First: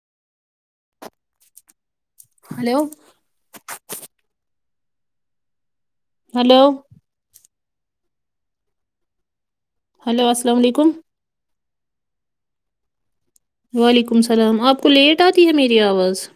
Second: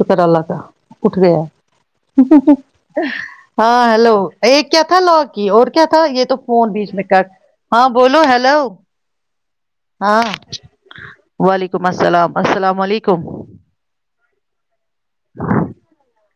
شکر اللہ کا ہلو [unintelligible] کیا تھا لا کی اور کیا تھا یہ تو ہلو فون بیچ میں کاک ہاں بولو ہیلو ہلو ہاں السلام علیکم و ولیکم السل السل علیکم وعلیکم السلام آپ کو لیٹ آتی ہے میری آواز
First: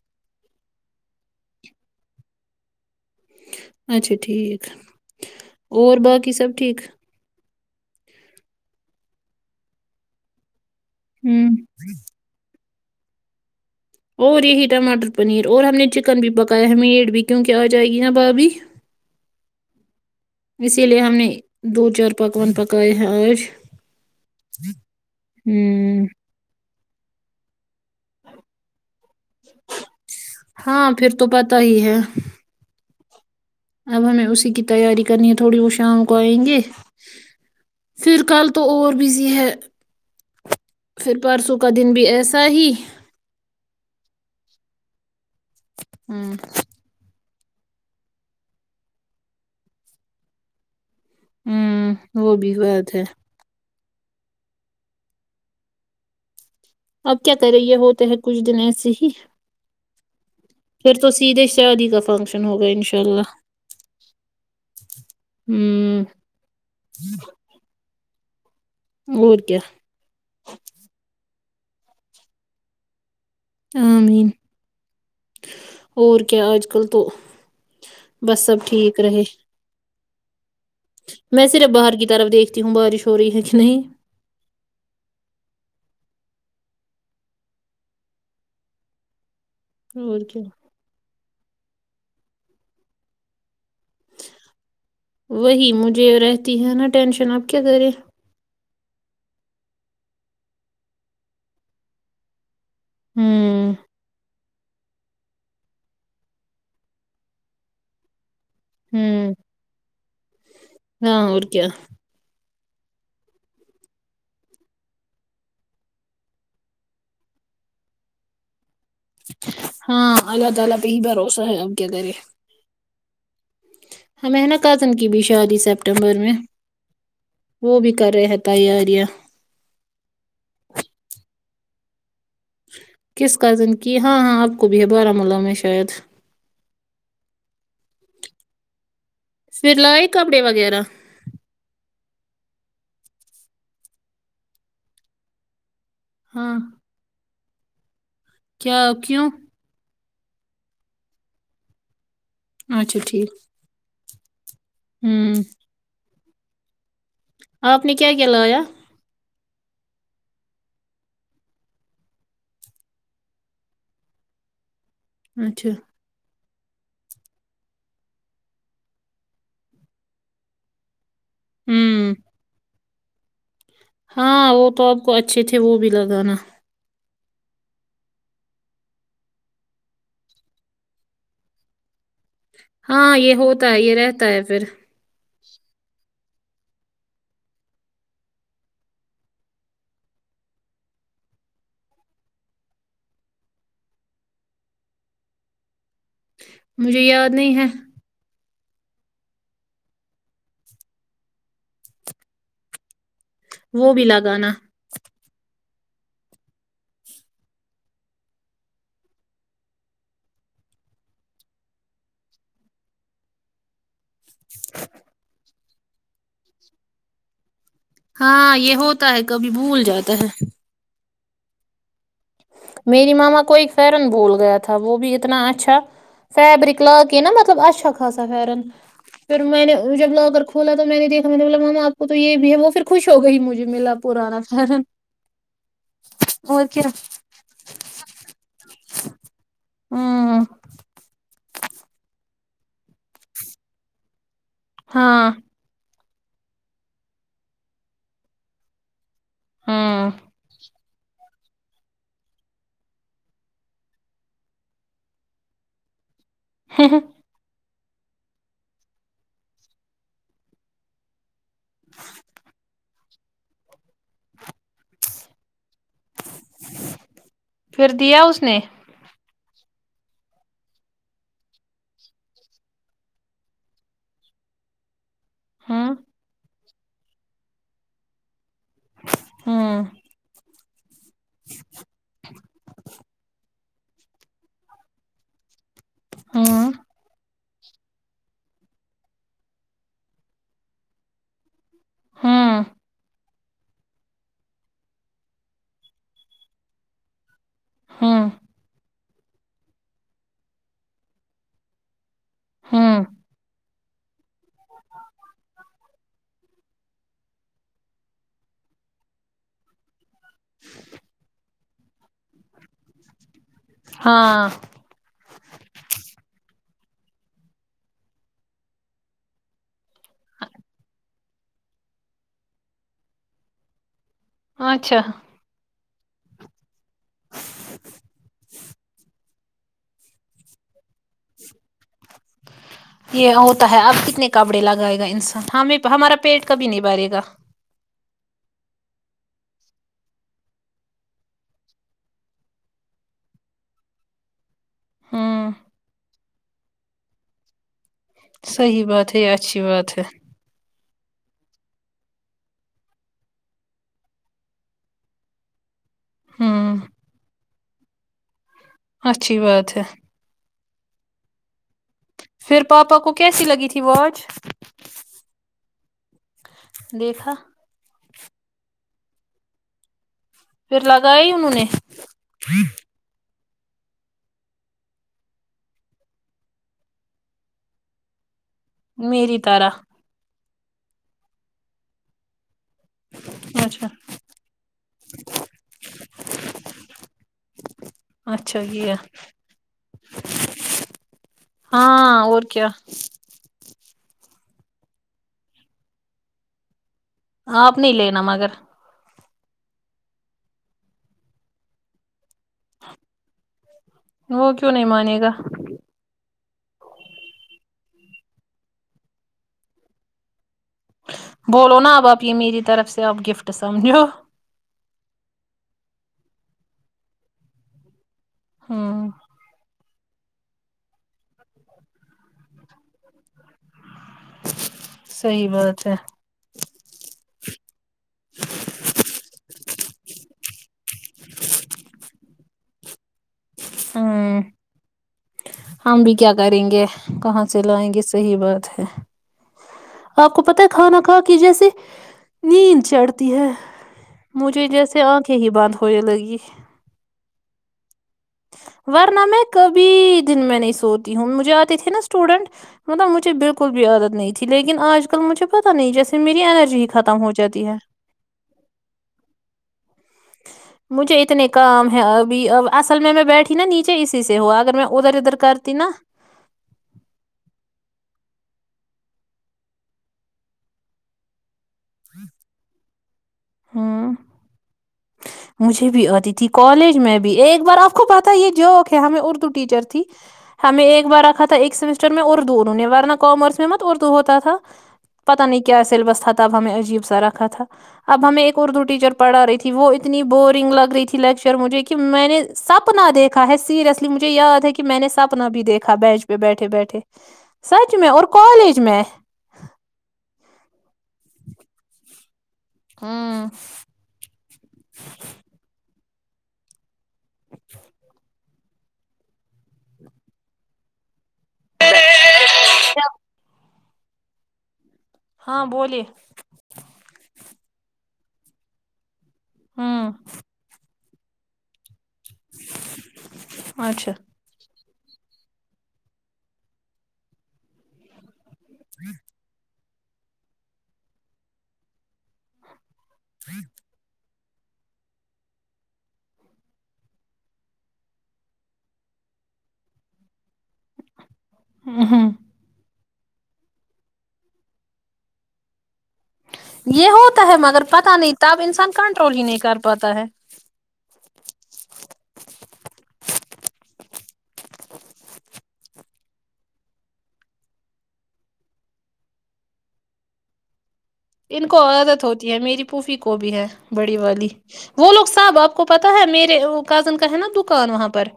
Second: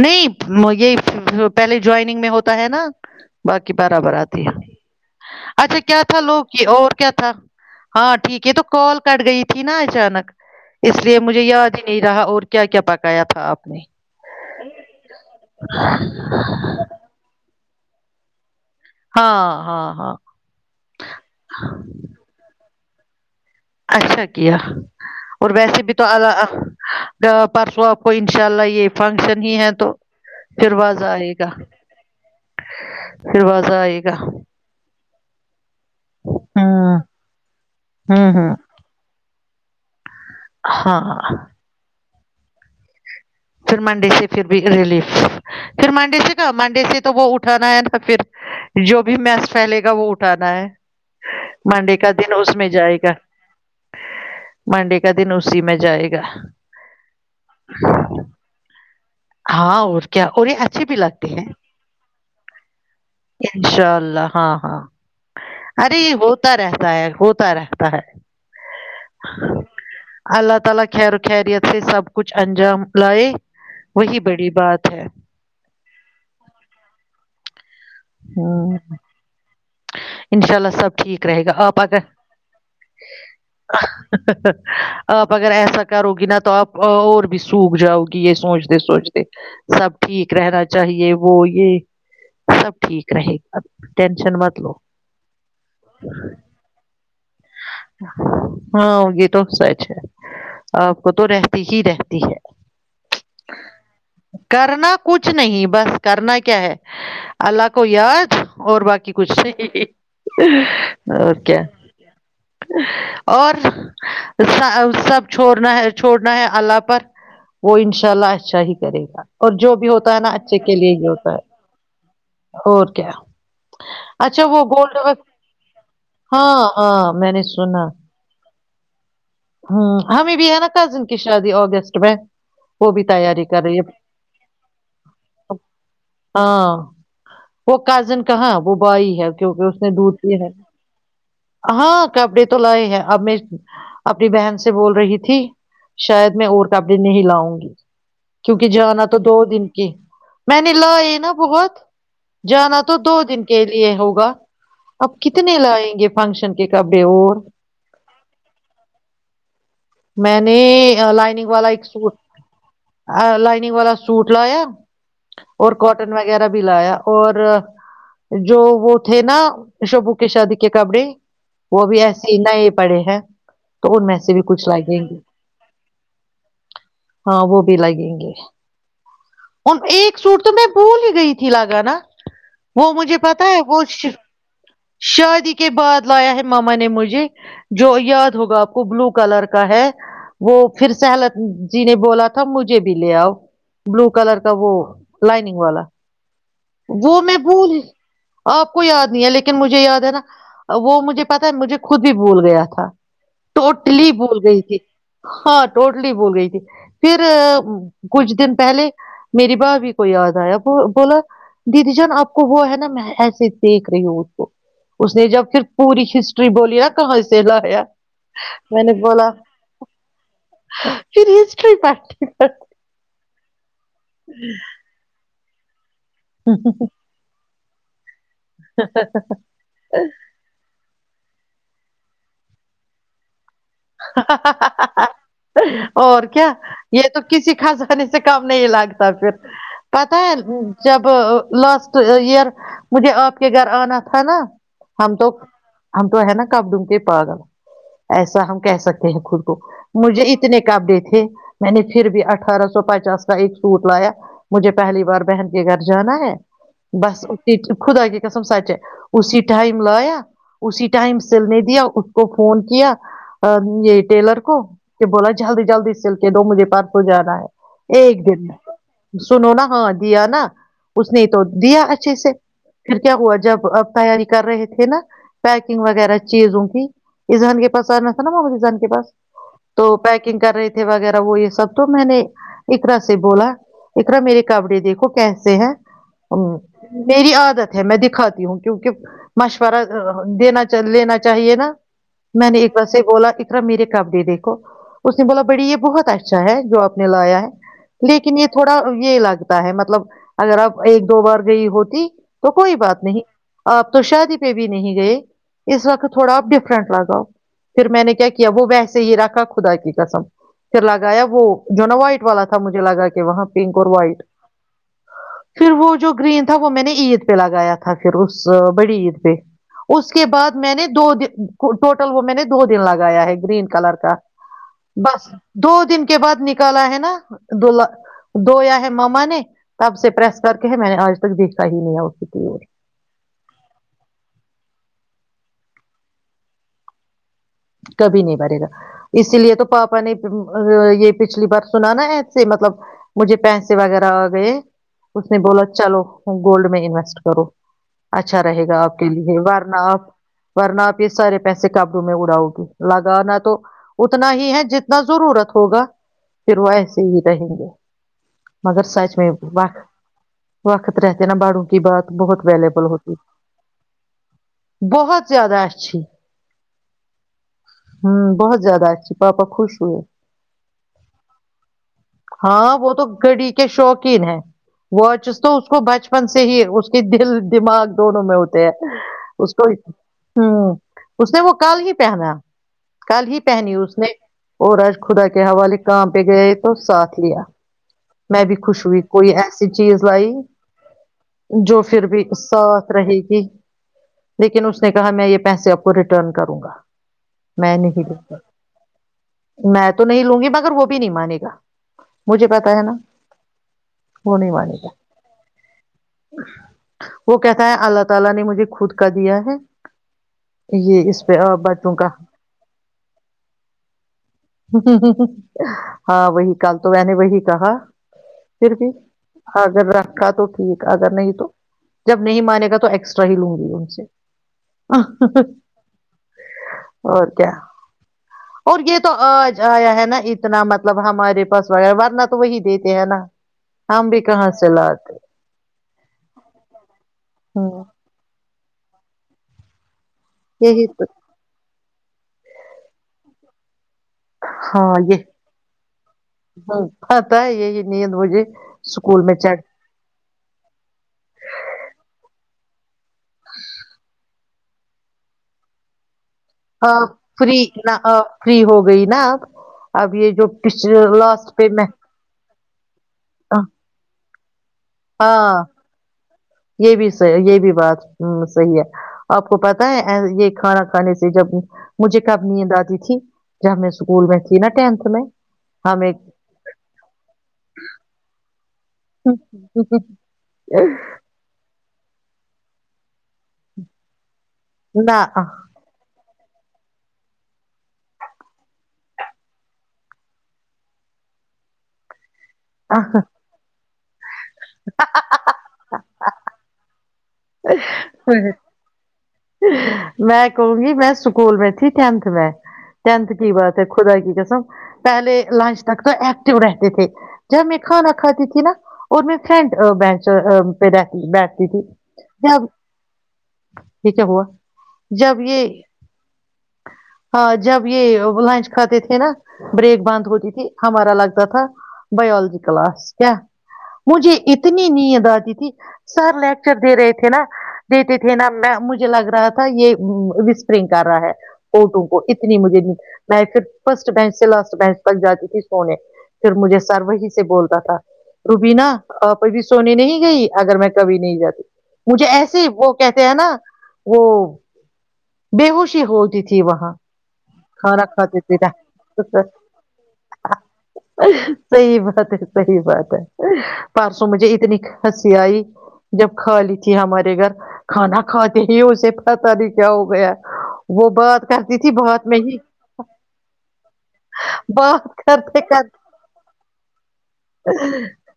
نہیں یہ پہلے جوائننگ میں ہوتا ہے نا باقی اچھا برابر آتی ٹھیک اچھا اور کیا تھا باقی لوگ سب کی ٹھیک اور کیا تھا ہاں ٹھیک ہے تو کال کٹ گئی تھی نا اچانک اس لیے مجھے ہوں یاد ہی نہیں رہا اور کیا کیا پکایا تھا آپ نے اور یہی ٹماٹر پنیر اور ہم نے چکن بھی پکایا ہے میڈ بھی کیونک آ جائے گی نا بھابھی ہاں ہاں ہاں اسی لیے ہم نے دو چار پکوان پک [unintelligible] اچھا کیا اور ویسے بھی تو ہوں ال [unintelligible] پرسوں آپ کو انشاء اللہ یہ فنکشن ہی ہے تو پھر ہاں واز تو آئے گا پتا ہی ہے دھرروازہ آئے اب گا ہمیں اسی کی تیاری کرنی ہے تھوڑی شام کو آئیں گے ہوں پھر ہوں کل ہوں تو اور بزی ہے پھر ہاں پرسوں کا دن بھی ایسا صی پھر منڈے سے پھر بھی ریلیف پھر مانڈے ہوں سے کہ مانڈے سے تو وہ اٹھ اٹھانا ہے نہا پھر جو بھی میس پھیلے گا وہ اٹھانا ہے ہوں منڈے کا دن وہ بھی اس میں بات جائے ہے گا منڈے کا دن اسی میں جائے گا اب کیا کر رہی ہے ہوتے ہے کچھ دن ایسے ہی ہاں اور کیا اور یہ اچھی بھی پھر تو لگتی ہے سیدھے شادی کا فنکشن ہوگا انشاءاللہ انشاء اللہ ہاں ہاں ارے ہمم یہ ہوتا رہتا ہے ہوتا رہتا ہے اور کیا اللہ تعالی خیر خیریت سے سب کچھ انجام لائے وہی عامئین بڑی بات ہے اور کیا آج کل تو بس سب ٹھیک رہے انشاء اللہ سب ٹھیک رہے میں گا صرف آپ باہر اگر کی طرف دیکھتی ہوں بارش ہو رہی ہے کہ نہیں آپ اگر ایسا کرو گ نہ تو تو آپ اور بھی سوک جاؤ گی یہ سوچتے سوچتے سب اور ٹھیک کیا رہنا چاہیے وہ یہ سب ٹھیک رہے گ وہی مجھے رہتی ہے نا ٹینشن آپ کیا کریں ہاں یہ تو سچ ہے آپ کو تو رہتی ہی رہتی ہے ہمم [inaudible] کرنا کچھ نہیں بس کرنا کیا ہے اللہ کو یاد اور باقی کچھ ہمم ہاں ر کیا اور س سب چھوڑنا ہے چھوڑنا ہے اللہ پر وہ ان شاء اللہ اچھا ہی کرے گا اور جو بھی ہوتا ہاں ہے نا اللہ اچھے کے تعالی پہ لیے ہی ہوتا بھروسہ ہے اب کیا کرے اور کیا ہمیں اچھا ہے نا وہ کزن گولڈ کی بھی شادی سپٹمبر میں ہاں ہاں میں نے وہ سنا بھی کر رہے ہیں تیاریاں ہ ہمیں بھی ہے نا کزن کی شادی اگستٹ میں وہ بھی کس تیاری کر کزن رہی کی ہے ہاں ہاں آپ کو بھی ہے بارامولہ میں شاید ہاں وہ کازن کہاں وہ وہی ہے کیونکہ پھر اس نے لائے ڈوٹی کپڑے ہے وغیرہ ہاں کپڑے تو لاے ہے اب اپنی بہن سے بول رہی تھی شاید میں ہاں اور کپڑے نہیں لاؤں گی جی کیونکہ کیا جانا تو کیوں دو دن کی میں نے لا یہ نہ بہت جانا تو اچھا دو ٹھیک دن کے لیے ہوگا وہ اب ہوں کتنے لائیں گے فنکشن کے کب بی اور آپ نے کیا کیا لایا میں نے لائننگ والا ایک سوٹ لائننگ والا سوٹ لایا اچھا اور کوٹن وا وغیرہ بھی لایا اور جو وہ تھے نہ شبو کے شادی کے کپڑے وہ ابھی ہوں ایسے ہی نیے پڑے ہیں تو ان میں سے بھی ہاں کچھ وہ تو لگیں آپ کو گے اچھے تھے وہ بھی لگانا ہاں وہ بھی لگیں گے اور ایک سوٹ تو میں بھول ہی گئی تھی لگانا وہ ہاں مجھے یہ پتا ہے ہوتا وہ یہ رہتا ہے پھر شادی کے بعد لایا ہے ماما نے مجھے جو یاد ہوگا آپ کو بلو کلر کا ہے وہ پھر سہلت جی نے بولا تھا مجھے بھی لے آؤ بلو کلر کا وہ لائننگ والا مجھے وہ یاد میں نہیں ہے بھول ہی آپ کو یاد نہیں ہے لیکن مجھے یاد ہے نہ وہ مجھے پتا ہے مجھے خود ہی بھول گیا تھا وہ بھی لی بھول لگانا گئی تھی ہاں ٹوٹلی بھول گئی تھی پھر کچھ دن پہلے میری بھا بی کو یاد آیا بولا دیدی جان آپ کو وہ ہے نہ میں ایسے دیکھ رہی ہوں اس نے جب پھر پوری ہسٹری بولیا کہاں سے لایا ہاں یہ میں نے ہوتا ہے بولا کبھی بھول جاتا ہے پھر ہسٹری پٹ میری ماما کوئی فرن بول گیا تھا وہ بھی اتنا اچھا [inaudible] فیبرکلا کے نا مطلب اچھا رن پھر میں نے جب لاکر کھولا تو میں نے دیکھ نے ب مام آپ کو تو یہ بھی ہے وہ پھر خوش ہو گئی مجھے ملا پرانا اور کیا یہ تو کسی کزانے سے کم نہیں لگتا پھر پتا ہے ہوں جب لاسٹ ایئر مجھے آپ کے گھر آنا تھا نا ہم تو ہاں ہم تو ہے نا کپڑے کے پا گل۔ ایسا ہم کہہ سکتے وہ خود کو ہاں مجھے اتنے کام دیتے تھے میں نے پھر بھی اٹھارہ سو پچاس کا ایک سوٹ لایا مجھے پہلی بار بہن کے گھر جانا ہے بس ا خدا کی قسم سچ ہے اسی ٹائم لایا اسی ٹائم سلنے دیا اس کو فون کیا یہ ٹیلر کو کہ بولا جلدی جلدی جلدی دو مجھے پر سو جانا پھر ہے دیا ایک اس دن نے میں سنو نا ہاں دیا نا اس نے تو دیا اچھے سے پھر کیا ہوا جب آپ تیاری کر رہے تھے نا پیکنگ ہوں وغیرہ چیزوں اذہان کے پاس آنا سنا ہوگی پاس ہوں تو پنگ کر رہی وغیرہ وہ یہ سب تو میں نے اقرا سے بولا اقرا میرے کپڑے دیکھو کیسے ہیں ہ ہوں میری عادت ہے میں دکھاتی ہوں کیونکہ مشورہ دینا لینا چاہیے نا میں نے ہوں ایک سے بولا اقرا میرے کپڑے دیکھو اس نے بولا بڑی یہ بہت اچھا ہے جو آپ نے لایا ہے ہوں لیکن یہ تھوڑا یہ لگتا ہے مطلب اگر آپ ایک دو بار گئی ہوتی تو کوئی بات ہوں نہیں آپ تو شادی بھی نہیں گئے اس وقت تھوڑا ڈف فرنک لگاؤ پھر میں نے کیا کیا وہ ویسے ہی رکھا خدا کی قسم چلاگایا وہ جنوائ والا تھا مجھے لگا کہ وہاں پنک اور وائٹ ہاں پھر وہ جو گرین تھا وہ میں نے عید پہ لگایا تھا پھر اس بڑی عید پہ اس کے بعد میں نے دو د ٹوٹل وہ میں نے دو دن لگایا ہے گرین کلر کا اچھا بس دو دن کے بعد نکالا ہے نا دلہ دھویا ہے ماما نے تب سے پس کر کے ہے میں نے آج تک دیکھا ہی نہیں آ یہ ہوتا ہے اب کتنے کپڑے لگائے انسان ہمیں ہمارا پیٹ کبھی نہیں بھرے گا کبھی نہیں بھرے گا اسی لیے تو پاپا نے یہ پچھلی بار سنا نا ایسے مطلب مجھے پیسے وغیرہ آ گئے اس نے ہوں بولا چلو گولڈ میں انویسٹ کرو اچھا رہے گا صحیح آپ کے بات ہے یہ لیے اچھی بات ہے ورنپ ورنپ پ سار پیسے قابووں میں اڑاؤ لگانا تو اتنا ہی ہے جتنا ضرورت ہوگا شروع ہوں ایسے ہی رہیں گے مگر سچ میں اچھی وق بات ہے وقت رہتے نہا باڑو بات بہت پھر ویلیبل پاپا ہوتی کو کیسی لگی تھی واچ بہت زیادہ اچھی دیکھا ہوں بہت زیادہ پاپا خوش ہوئے پھر لگا ہی اننہوں نے ہاں وہ تو گھڑی شوقین ہے واچز تو اس کو بچپن سے ہی اس کی دل دماغ دونوں میں ہوتی میری اس کو طرح ہ اس نے وہ کال ہی پہناا کل ہی پہنی اچھا اس نے اور آج خدا کے حوالے کام پہ گئے تو ساتھ لیا میں بھی اچھا خوش کیا ہوئی کوئی ایسی چیز لائی جو پھر بھی ہاں اور کیا صاف رہے گی لیکن اس نے کہا میں یہ پیسے آپ کو ریٹرن کروں گا آپ میں نہیں لوں لینا گا مگر میں تو نہیں لوں گی مگر وہ بھی نہیں مانے گا مجھے پتا ہے نا وہ نہیں کیوں معانتا مانے گا وہ کہتا ہے [unintelligible] اس پہ بولو بچوں نا اب کا آپ یہ میری طرف سے آپ گفٹ سمجھو ہاں وہی کل تو میں نے وہی کہا پھر بھی ہوں آ گبرا کا تو ٹھیک اگر نہیں تو جب نہیں مان گا تو ایکسٹرا ہی لوں گی ان سے صحیح بات ہے اور کیا اور یہ تو آیا ہے نا اتنا مطلب ہمارے پاس وغیرہ ورنہ تو وہی دیتے یہ ہے نا ہم بھی ہ کہاں سے لاتے ہم بھی کیا کریں گے کہاں سے ہوں لائیں گے صحیح بات ہے آپ کو پت ہے یہی کھانا تو کھا کی جیسے نیند چڑھتی ہے مجھے ہاں جیسے یہ آنکھیں ہی بانند ہونے لگی ہوں، پتا ہے یہی نیند مجھے اسکول ورنہ میں چڑھ کبھی دن میں نہیں سوتی ہوں مجھے آتے تھے نا اسٹوڈینٹ ہ [inaudible] مطلب مجھےالکل بھی عادت نہیں [inaudible] آج کل مجھے پتا نہیں جیسے میری انرجی ہی ہ ختم ہو فری جاتی ہے نہ فری ہو گئی نا اب یہ جو پچھ مجھے لاسٹ اتنے پہ میں کام ہے ابھی اب اصل میں میں بیٹھی نا نیچے اسی ہوا اگر میں ادھر ادھر ہاں کرتی نا یہ بھی یہ بھی بات ہ صحیح ہے آپ کو پت ہے یہ کھانا کھانے سے جب مجھے کبنی دادی تھی میں ہوں سکول بیٹھی نا [inaudible] مجھے بھی ہمیں آتی تھی کالج میں بھی ایک بار آپ کو پتا یہ جو کہ ہمیں اردو ٹیچر تھی ہمیں ایک بار رکھا تھا ایک سمیسٹر چل میں اور دور ہوںی بار نہ کامرس میں مت اردو ہوتا تھا نہ پتا نہیں کیا سلیبس تھا ب ہمیں عجیب سا رکھا تھا اب ہمیں ایک اردو ٹیچر پڑا رہی تھی وہ ا اتنی بورنگ لگ رہی تھی لیکچر مجھے کہ میں نے سپنا دیکھا ہے سیریسلی م یاد ہے کہ میں نے سپنا بھی دیکھا ا بیینچ پہ بیٹھے بیٹھے سچ میں اور کالج میں میں کہوں گی میں اسکول میں تھی تینٹھ میں ٹینٹھ ہوں کی بات ہے خدا کی قسم پہلے لنچ تو ایکٹو رہتے تھے جب میں کھانا کھاتی تھی نا اور میں فرینڈ بینچ پہ رہ بیٹھتی تھی یہ کیا ہوا جب ہاں یہ بولیے ہاں جب یہ لنچ کھاتے تھے نا بریک ہوں بند ہوتی تھی ہمارا ا لگتا تھا بائیولوجی کلاس کیا اچھا مجھے اتنا اتنی نیند آتی تھی سر لیک ر دی رہے تھے نا دیتے تھے نا مجھے لگ رہا تھا یہ وسپرنگ کر رہا ہے اٹوں کو اتنی مجھے ن میں خود فرسٹ بینچ سے لاسٹ بینچ تک جاتی تھی سونے پھر مجھے سر وہی سے بولتا تھا روبینا آپ ابھی سونے نہیں گئی اگر میں کبھی نہیں جاتی مجھے ہوں ایسے ھی و کھیتی حینا و بیہوش ہوتی تھی وہاں یہ ہوتا ہے مگر کھانا پتا نہیں کھاتے تھے تب نا انسان کنٹرول ہی پیر نہیں کر پاتا ہے سحی بات ہے سحی بات ہے پر مجھے اتنی ہنسی آئی جب کھا لی تھی ہمارے گھر کھانا کھاتے ہی اسے پتا نہیں کیا ہو گیا وہ بات ان کرتی کو تھی عادت بہت ہوتی ہے میری پوفی کو بھی ہے بڑی والی بات وہ لوگ سب کرتے آپ کو کرتے پتا ہے میرے کاوشیں کا ہے نا دکان وہاں پر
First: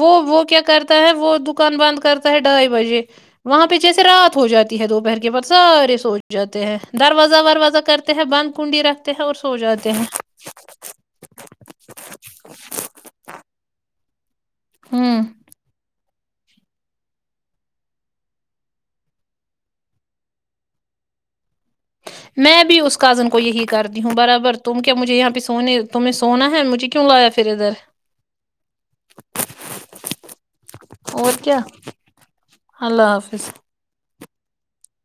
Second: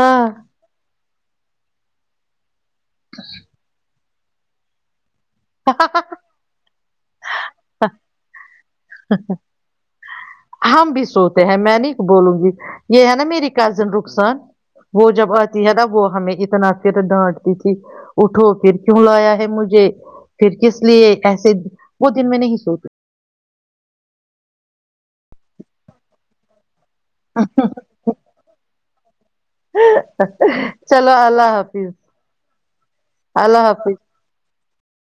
وہ ہاں وہ کیا کرتا ہے وہ دکان بند کرتا ہے ڈھائی بجے وہاں پہ جیسے رات ہو جاتی ہے دوپہر کے سارے سوچ جات دروازہ وروازہ کرتے ہیں بند کنڈی رکھتے ہیں اور سو جاتے ہیں ہم بھی سوتے ہیں میں نہیں بولوں گی یہ ہے نا میری کزن رک [unintelligible] وہ ہوں جب آتی ہے نا وہ ہمیں اتنا پھر ڈانٹتی تھی اٹھو پھر کیوں لایا ہے مجھے پھر کس لیے ایسے وہ دن نہیں میں بھی سوتی اس کزن کو یہی کر دی ہوں برابر تم کیا مجھے یہاں پہ سونے تمہیں سونا ہے مجھے کیوں لایا پھر ادھر چلو اور اللہ کیا حافظ اللہ حافظ